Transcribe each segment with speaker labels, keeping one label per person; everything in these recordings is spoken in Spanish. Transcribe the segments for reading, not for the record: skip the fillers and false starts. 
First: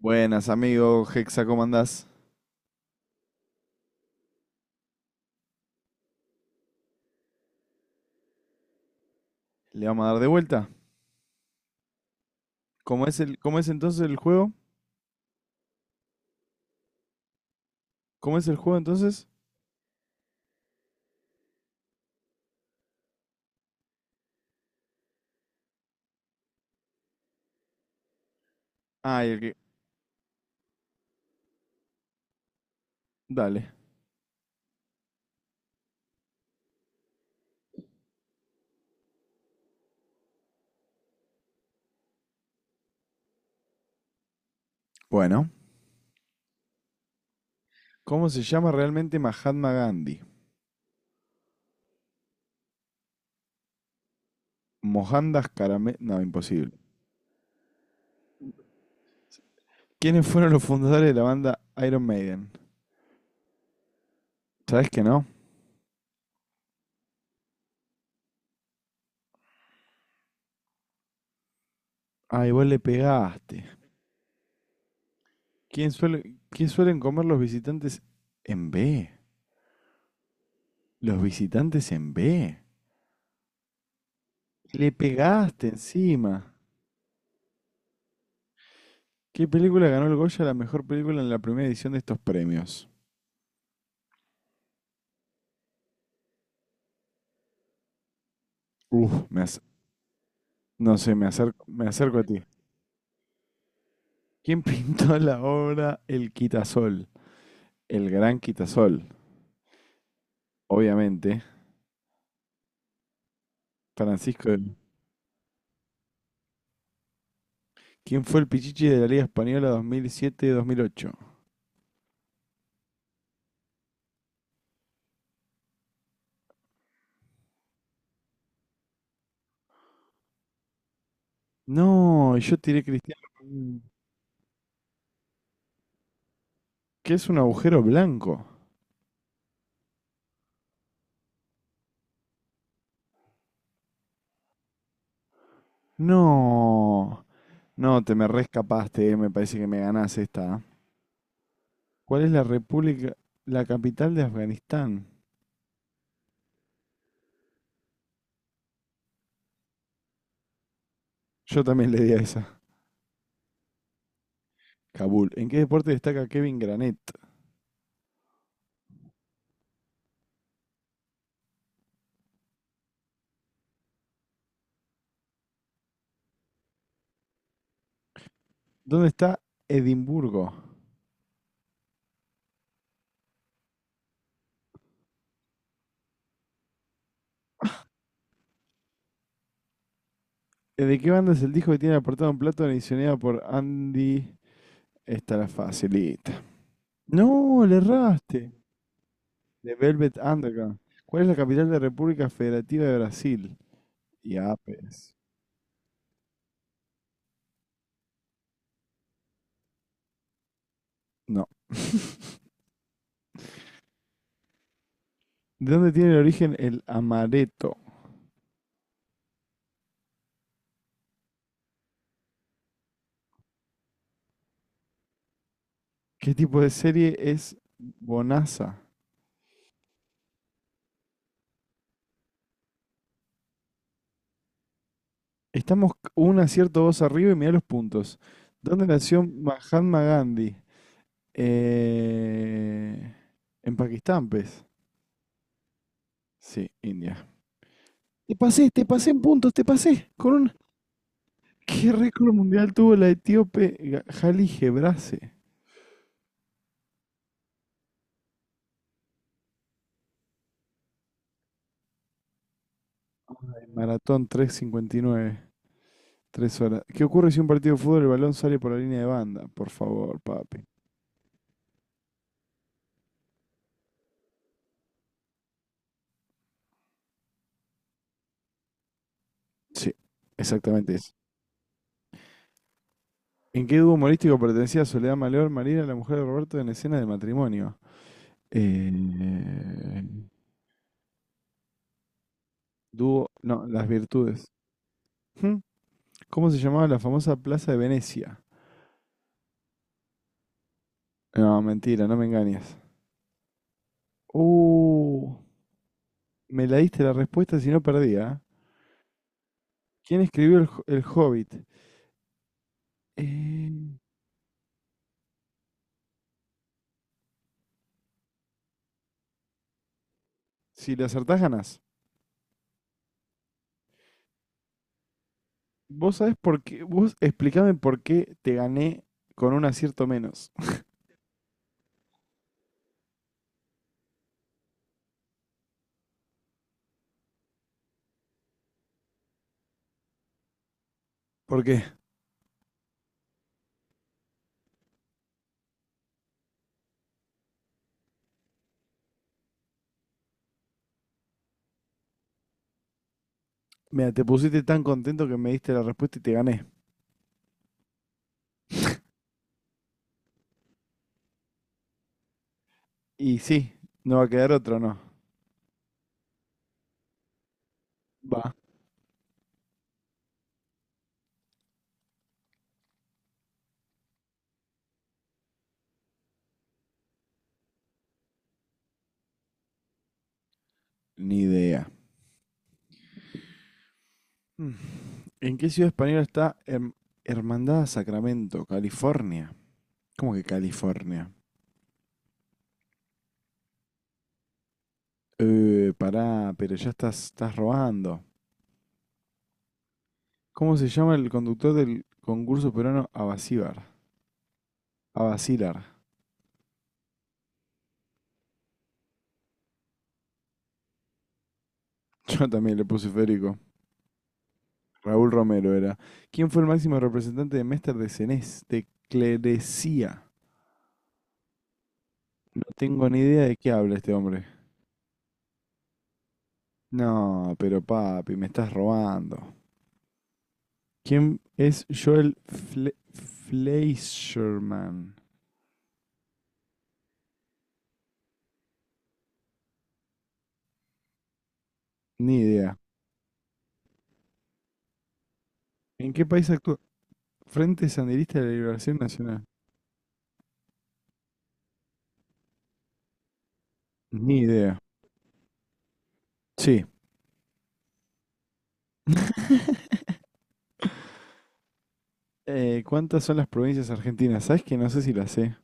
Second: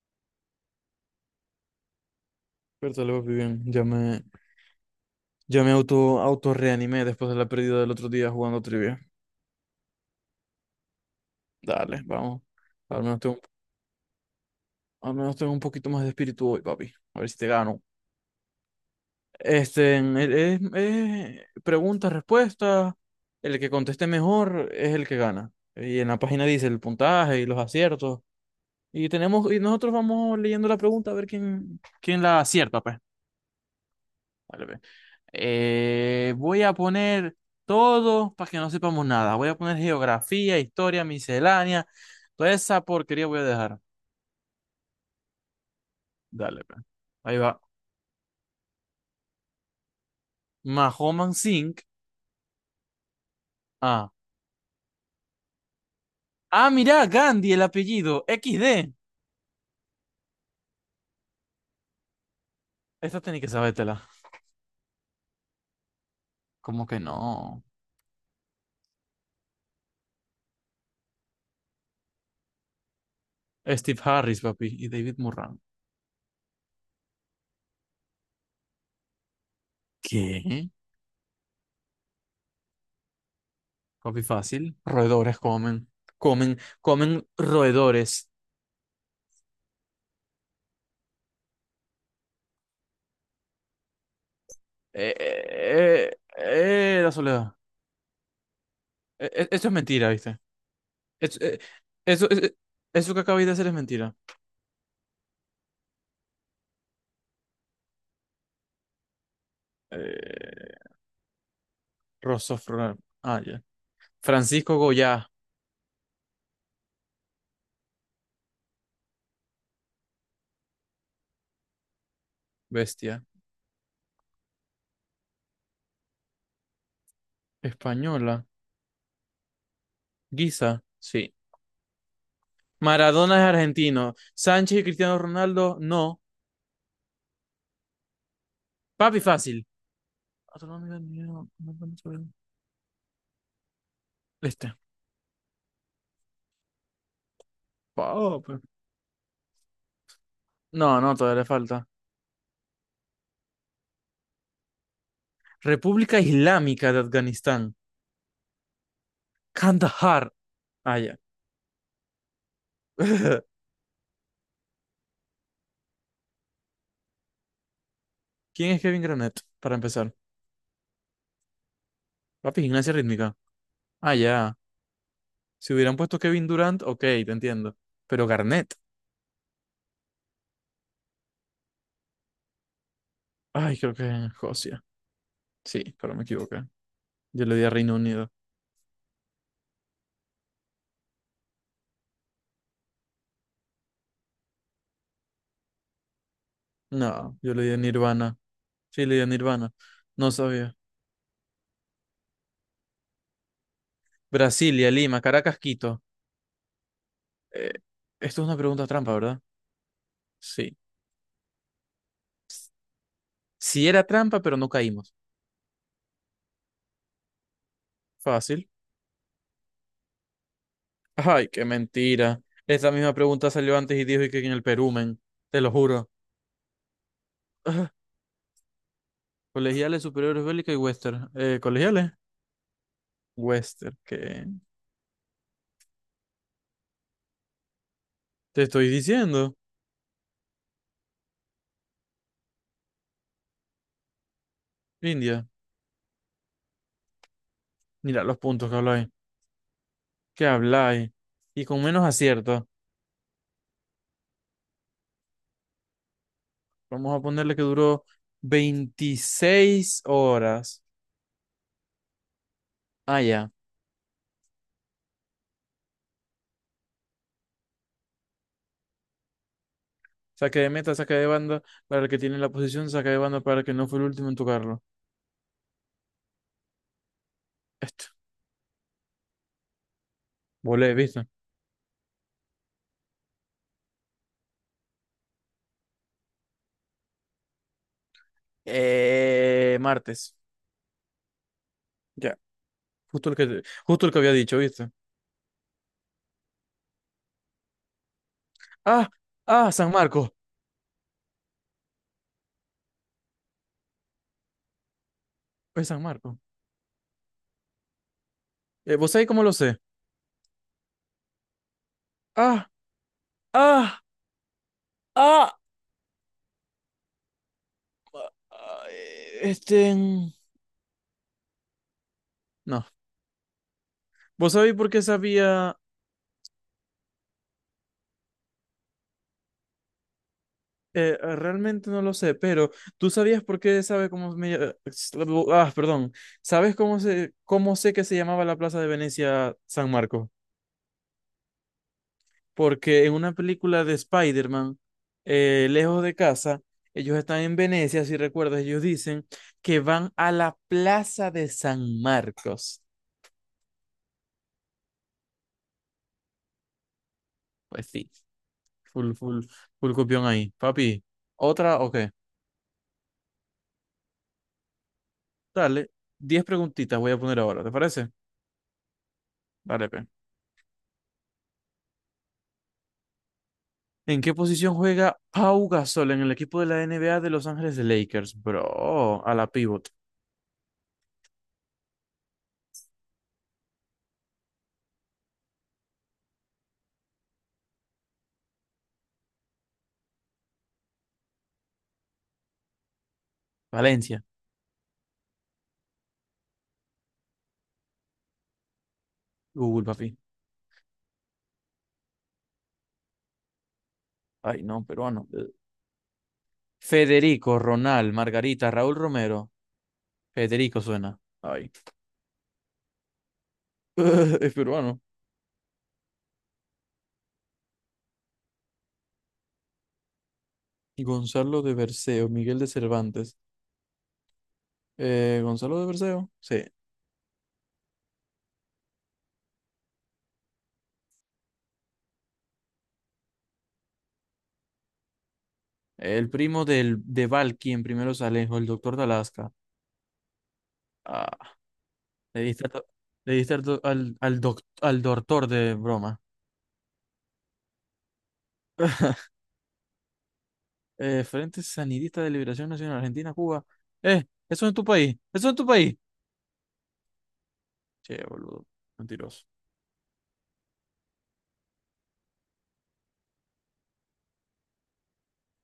Speaker 1: Buenas, amigo Hexa, ¿cómo andás?
Speaker 2: Bertale, papi, bien. Ya me auto reanimé después de la pérdida del otro día jugando trivia.
Speaker 1: Le vamos a dar de vuelta.
Speaker 2: Dale, vamos. Al
Speaker 1: ¿Cómo es
Speaker 2: menos tengo,
Speaker 1: cómo es entonces el juego?
Speaker 2: al menos tengo un poquito más de espíritu hoy, papi. A ver si te gano.
Speaker 1: ¿Cómo es el juego entonces?
Speaker 2: Es pregunta, respuesta. El que conteste mejor es el que gana. Y en la página dice el puntaje y los aciertos. Y
Speaker 1: Ah, el
Speaker 2: tenemos,
Speaker 1: que.
Speaker 2: y nosotros vamos leyendo la pregunta a ver quién la acierta, pues.
Speaker 1: Dale.
Speaker 2: Dale, ve. Voy a poner todo para que no sepamos nada. Voy a poner geografía, historia, miscelánea. Toda esa porquería voy a dejar.
Speaker 1: Bueno.
Speaker 2: Dale, pues. Ahí va.
Speaker 1: ¿Cómo se llama realmente Mahatma Gandhi?
Speaker 2: Mahoman Singh. Ah.
Speaker 1: Mohandas Karame... No,
Speaker 2: Ah,
Speaker 1: imposible.
Speaker 2: mirá, Gandhi, el apellido. XD.
Speaker 1: ¿Quiénes fueron los fundadores de la banda Iron Maiden?
Speaker 2: Esta tenés que sabértela.
Speaker 1: ¿Sabes que no?
Speaker 2: ¿Cómo que no?
Speaker 1: Ah, igual le pegaste.
Speaker 2: Steve Harris, papi, y David Murran.
Speaker 1: ¿Quién Qué suelen comer los visitantes en B?
Speaker 2: ¿Qué?
Speaker 1: Los visitantes en B.
Speaker 2: Papi, fácil.
Speaker 1: Le
Speaker 2: Roedores
Speaker 1: pegaste
Speaker 2: comen.
Speaker 1: encima.
Speaker 2: Comen roedores.
Speaker 1: ¿Qué película ganó el Goya a la mejor película en la primera edición de estos premios?
Speaker 2: La soledad.
Speaker 1: Uf, me ac-
Speaker 2: Esto es mentira, ¿viste?
Speaker 1: no sé, Me
Speaker 2: Eso, eh,
Speaker 1: acerco, me acerco a
Speaker 2: eso,
Speaker 1: ti.
Speaker 2: eh, Eso que acabáis de hacer es mentira.
Speaker 1: ¿Quién pintó la obra El Quitasol? El Gran Quitasol,
Speaker 2: Eh,
Speaker 1: obviamente.
Speaker 2: Rosso Fra- Ah, ya.
Speaker 1: Francisco del...
Speaker 2: Francisco Goyá,
Speaker 1: ¿Quién fue el Pichichi de la Liga Española 2007-2008?
Speaker 2: bestia. Española. Guisa, sí.
Speaker 1: No, yo tiré Cristiano.
Speaker 2: Maradona es
Speaker 1: Ronaldo.
Speaker 2: argentino. Sánchez y Cristiano Ronaldo, no.
Speaker 1: ¿Qué es un agujero blanco?
Speaker 2: Papi, fácil. Otro nombre, mío, no me acuerdo Este.
Speaker 1: No, no, Te me
Speaker 2: Papi.
Speaker 1: rescapaste. Me parece que me ganás esta. ¿Eh?
Speaker 2: No, no, todavía le falta.
Speaker 1: ¿Cuál es la capital de Afganistán?
Speaker 2: República Islámica de Afganistán. Kandahar. Ah, ya.
Speaker 1: Yo también le di a esa. Kabul. ¿En qué deporte destaca Kevin Granet?
Speaker 2: ¿Quién es Kevin Granet? Para empezar. Papi, gimnasia rítmica. Ah, ya. Si hubieran puesto Kevin Durant, ok, te entiendo. Pero Garnett.
Speaker 1: ¿Dónde está Edimburgo?
Speaker 2: Ay, creo que es Escocia. Sí, pero me equivoqué. Yo le di a Reino Unido.
Speaker 1: ¿De qué banda es el disco que tiene apartado un plato adicionado por Andy? Esta la facilita.
Speaker 2: No, yo le
Speaker 1: No,
Speaker 2: di a
Speaker 1: le
Speaker 2: Nirvana.
Speaker 1: erraste.
Speaker 2: Sí, le di a Nirvana.
Speaker 1: De Velvet
Speaker 2: No sabía.
Speaker 1: Underground. ¿Cuál es la capital de República Federativa de Brasil? Y
Speaker 2: Brasilia,
Speaker 1: Apes.
Speaker 2: Lima, Caracas, Quito. Eh, Esto es una pregunta trampa, ¿verdad? Sí.
Speaker 1: No.
Speaker 2: Sí era trampa, pero no caímos.
Speaker 1: ¿De dónde tiene el origen el amaretto?
Speaker 2: Fácil. Ay, qué mentira. Esta misma pregunta salió antes y dijo que en el Perú, men. Te lo juro.
Speaker 1: ¿Qué tipo de serie es
Speaker 2: Ah,
Speaker 1: Bonanza?
Speaker 2: colegiales, superiores, bélica y western. Colegiales. Western, ¿qué?
Speaker 1: Estamos un acierto dos arriba y mirá los puntos.
Speaker 2: Te
Speaker 1: ¿Dónde
Speaker 2: estoy
Speaker 1: nació
Speaker 2: diciendo.
Speaker 1: Mahatma Gandhi? Eh, en Pakistán, pues.
Speaker 2: India,
Speaker 1: Sí, India.
Speaker 2: mira los puntos que
Speaker 1: Te
Speaker 2: habláis,
Speaker 1: pasé en puntos, te pasé. Con
Speaker 2: que
Speaker 1: un...
Speaker 2: habláis, y con
Speaker 1: ¿Qué
Speaker 2: menos
Speaker 1: récord
Speaker 2: acierto.
Speaker 1: mundial tuvo la etíope Ga- Hailey Gebrase?
Speaker 2: Vamos a ponerle que duró 26 horas. Ah, ya.
Speaker 1: En Maratón tres cincuenta y nueve, tres horas. ¿Qué ocurre si un partido de fútbol el balón sale por la línea de banda? Por favor,
Speaker 2: Saque
Speaker 1: papi.
Speaker 2: de meta, saque de banda para el que tiene la posición, saque de banda para el que no fue el último en tocarlo. Esto.
Speaker 1: Sí, exactamente
Speaker 2: Volé,
Speaker 1: eso.
Speaker 2: ¿viste?
Speaker 1: ¿En qué dúo humorístico pertenecía Soledad Maleor, Marina, la mujer de Roberto, en escena de matrimonio? Eh,
Speaker 2: Martes. Ya. Justo el que,
Speaker 1: no, las
Speaker 2: justo el que había
Speaker 1: virtudes.
Speaker 2: dicho, ¿viste?
Speaker 1: ¿Cómo se llamaba la famosa Plaza de Venecia?
Speaker 2: Ah, San Marcos.
Speaker 1: No, mentira, no me engañes. Uh,
Speaker 2: Es San Marcos.
Speaker 1: me la diste la respuesta si no perdía.
Speaker 2: ¿Vos sabés cómo lo sé?
Speaker 1: ¿Quién escribió el Hobbit?
Speaker 2: Ah,
Speaker 1: Eh,
Speaker 2: ah, ah. ah, eh, Este. mm,
Speaker 1: si le acertás, ganás.
Speaker 2: No. ¿Vos sabéis por qué sabía?
Speaker 1: Vos sabés por qué. Vos explícame por qué te gané con un acierto menos.
Speaker 2: Realmente no lo sé, pero ¿tú sabías por qué sabe cómo me Ah, perdón. ¿Sabes cómo sé que se llamaba la Plaza de Venecia San Marcos?
Speaker 1: ¿Por qué?
Speaker 2: Porque en una película de Spider-Man, Lejos de casa, ellos están en Venecia, si recuerdas, ellos dicen que van a la Plaza de San Marcos.
Speaker 1: Mira, te pusiste tan contento que me diste la respuesta y te gané.
Speaker 2: Pues sí, full, full, full copión ahí. Papi, otra, o qué.
Speaker 1: Y sí, no va a quedar otro, ¿no?
Speaker 2: Dale, 10 preguntitas voy a poner ahora, ¿te parece?
Speaker 1: Va.
Speaker 2: Dale, pe. ¿En qué posición juega Pau Gasol en el equipo de la NBA de Los Ángeles Lakers, bro? A la pivot.
Speaker 1: Ni idea. Mm. ¿En qué ciudad española está Hermandad Sacramento, California? ¿Cómo que California?
Speaker 2: Valencia.
Speaker 1: Pará, pero ya estás robando.
Speaker 2: Google, papi.
Speaker 1: ¿Cómo se llama el conductor del concurso peruano Abasíbar?
Speaker 2: Ay, no, peruano.
Speaker 1: Abasilar.
Speaker 2: Federico, Ronald, Margarita, Raúl Romero. Federico suena. Ay.
Speaker 1: Yo también le puse Federico.
Speaker 2: Es peruano.
Speaker 1: Raúl Romero era. ¿Quién fue el máximo representante de Mester de Cenés? De Clerecía.
Speaker 2: Gonzalo de Berceo, Miguel
Speaker 1: No
Speaker 2: de
Speaker 1: tengo ni
Speaker 2: Cervantes.
Speaker 1: idea de qué habla este hombre.
Speaker 2: ¿Gonzalo de Berceo? Sí.
Speaker 1: No, pero papi, me estás robando. ¿Quién es Joel Fle Fleischerman?
Speaker 2: El primo de Valky en primeros alejos, el doctor de Alaska. Ah,
Speaker 1: Ni
Speaker 2: le diste, a
Speaker 1: idea.
Speaker 2: to- le diste al, al doctor de
Speaker 1: ¿En
Speaker 2: broma.
Speaker 1: qué país actúa? Frente Sandinista de la Liberación Nacional.
Speaker 2: Frente Sandinista de Liberación Nacional Argentina, Cuba.
Speaker 1: Ni
Speaker 2: Eso en
Speaker 1: idea.
Speaker 2: tu país, eso en tu país.
Speaker 1: Sí.
Speaker 2: Che, boludo, mentiroso.
Speaker 1: ¿Cuántas son las provincias argentinas? ¿Sabes que no sé si las sé?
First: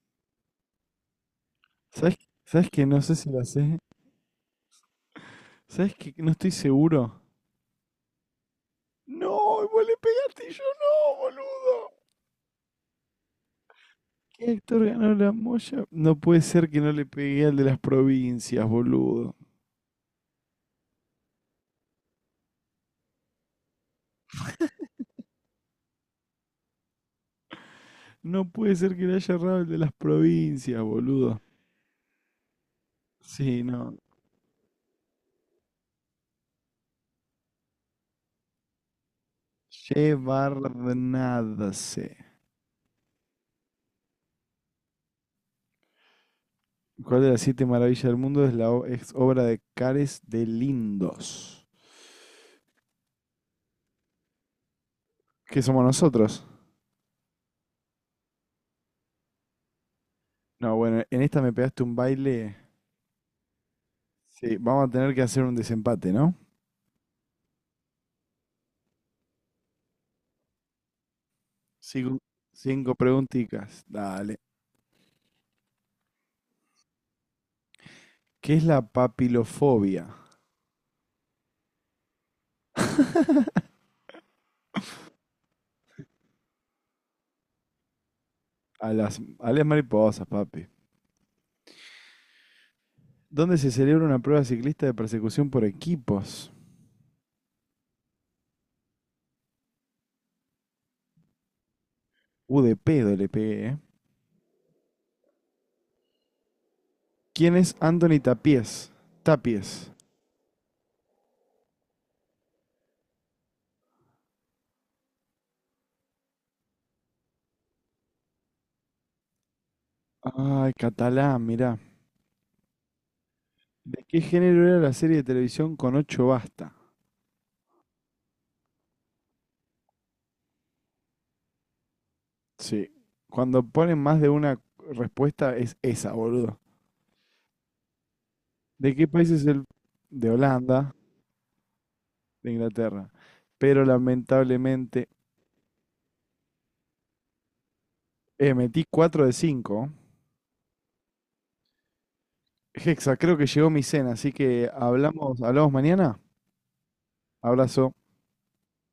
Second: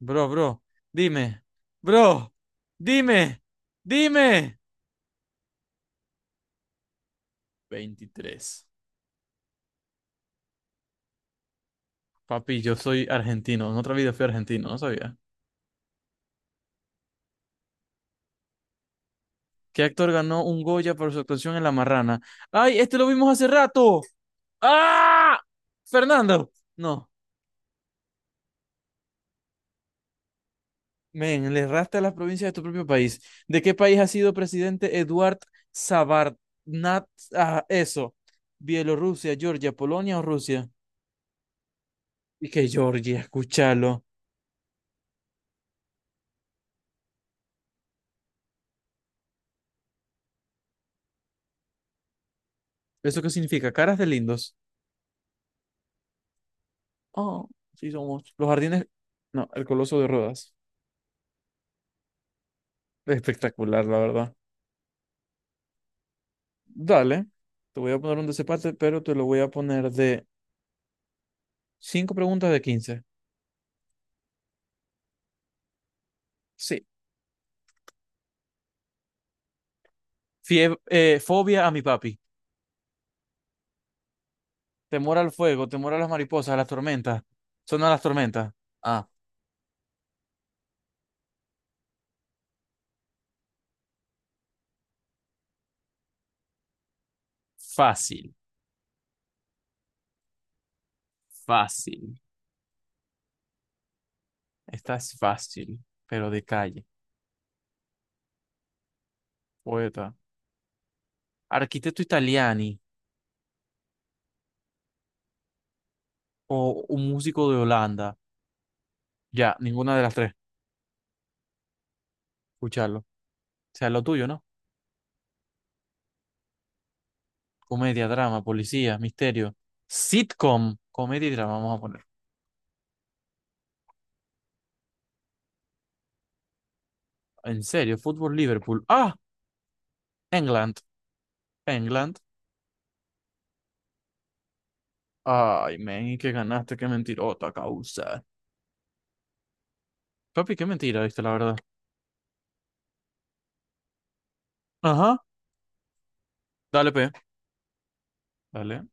Speaker 2: Bro, dime,
Speaker 1: ¿Sabes,
Speaker 2: bro,
Speaker 1: ¿Sabes que no sé si
Speaker 2: dime,
Speaker 1: las sé?
Speaker 2: dime.
Speaker 1: ¿Sabes que no estoy seguro?
Speaker 2: 23.
Speaker 1: No, vos le pegaste y yo no, boludo.
Speaker 2: Papi, yo soy argentino, en otra vida fui
Speaker 1: ¿Qué
Speaker 2: argentino, no
Speaker 1: actor ganó
Speaker 2: sabía.
Speaker 1: la Moya? No puede ser que no le pegué al de las provincias, boludo.
Speaker 2: ¿Qué actor ganó un Goya por su actuación en La Marrana? ¡Ay, este lo vimos hace rato! ¡Ah! Fernando. No.
Speaker 1: No puede ser que le haya errado el de las provincias, boludo.
Speaker 2: Men, le erraste a las provincias de tu propio país.
Speaker 1: Sí,
Speaker 2: ¿De qué
Speaker 1: no.
Speaker 2: país ha sido presidente Eduard Sabarnat? Ah, eso. Bielorrusia, Georgia, Polonia o
Speaker 1: Llevar
Speaker 2: Rusia.
Speaker 1: nada sé.
Speaker 2: Y que Georgia, escúchalo.
Speaker 1: ¿Cuál de las siete maravillas del mundo es es obra de Cares de Lindos?
Speaker 2: ¿Eso qué significa? Caras de lindos.
Speaker 1: ¿Qué somos nosotros?
Speaker 2: Oh, sí somos. Los jardines. No, el Coloso de Rodas.
Speaker 1: No, bueno, en esta me pegaste un baile.
Speaker 2: Espectacular, la verdad.
Speaker 1: Sí, vamos a tener que hacer un desempate, ¿no?
Speaker 2: Dale. Te voy a poner un desempate, pero te lo voy a poner de 5
Speaker 1: Cinco,
Speaker 2: preguntas de
Speaker 1: Cinco
Speaker 2: 15.
Speaker 1: preguntitas. Dale.
Speaker 2: Sí.
Speaker 1: ¿Qué es la papilofobia?
Speaker 2: Fobia a mi papi. Temor al fuego, temor a las mariposas, a las tormentas. Son a las tormentas. Ah.
Speaker 1: A las mariposas, papi. ¿Dónde se celebra una prueba ciclista de persecución por equipos?
Speaker 2: Fácil, fácil.
Speaker 1: De pedo le pegué, ¿eh?
Speaker 2: Esta es fácil, pero de calle.
Speaker 1: ¿Quién es Anthony Tapies? Tapies.
Speaker 2: Poeta. Arquitecto italiani o un músico de Holanda. Ya, ninguna de las tres.
Speaker 1: Ay, catalán, mirá.
Speaker 2: Escucharlo. O sea, lo
Speaker 1: ¿De qué
Speaker 2: tuyo, ¿no?
Speaker 1: género era la serie de televisión con ocho basta?
Speaker 2: Comedia, drama, policía, misterio. Sitcom. Comedia y drama, vamos a poner.
Speaker 1: Sí. Cuando ponen más de una respuesta es esa, boludo.
Speaker 2: En serio, fútbol Liverpool.
Speaker 1: ¿De qué
Speaker 2: Ah,
Speaker 1: país es el...? De
Speaker 2: England.
Speaker 1: Holanda,
Speaker 2: England.
Speaker 1: de Inglaterra. Pero lamentablemente...
Speaker 2: Ay, men, y que ganaste, qué mentirota causa.
Speaker 1: Metí 4 de 5.
Speaker 2: Papi, qué mentira, viste, la verdad.
Speaker 1: Hexa, creo que llegó mi cena, así que
Speaker 2: Ajá.
Speaker 1: hablamos, hablamos mañana.
Speaker 2: Dale, pe,
Speaker 1: Abrazo.
Speaker 2: dale.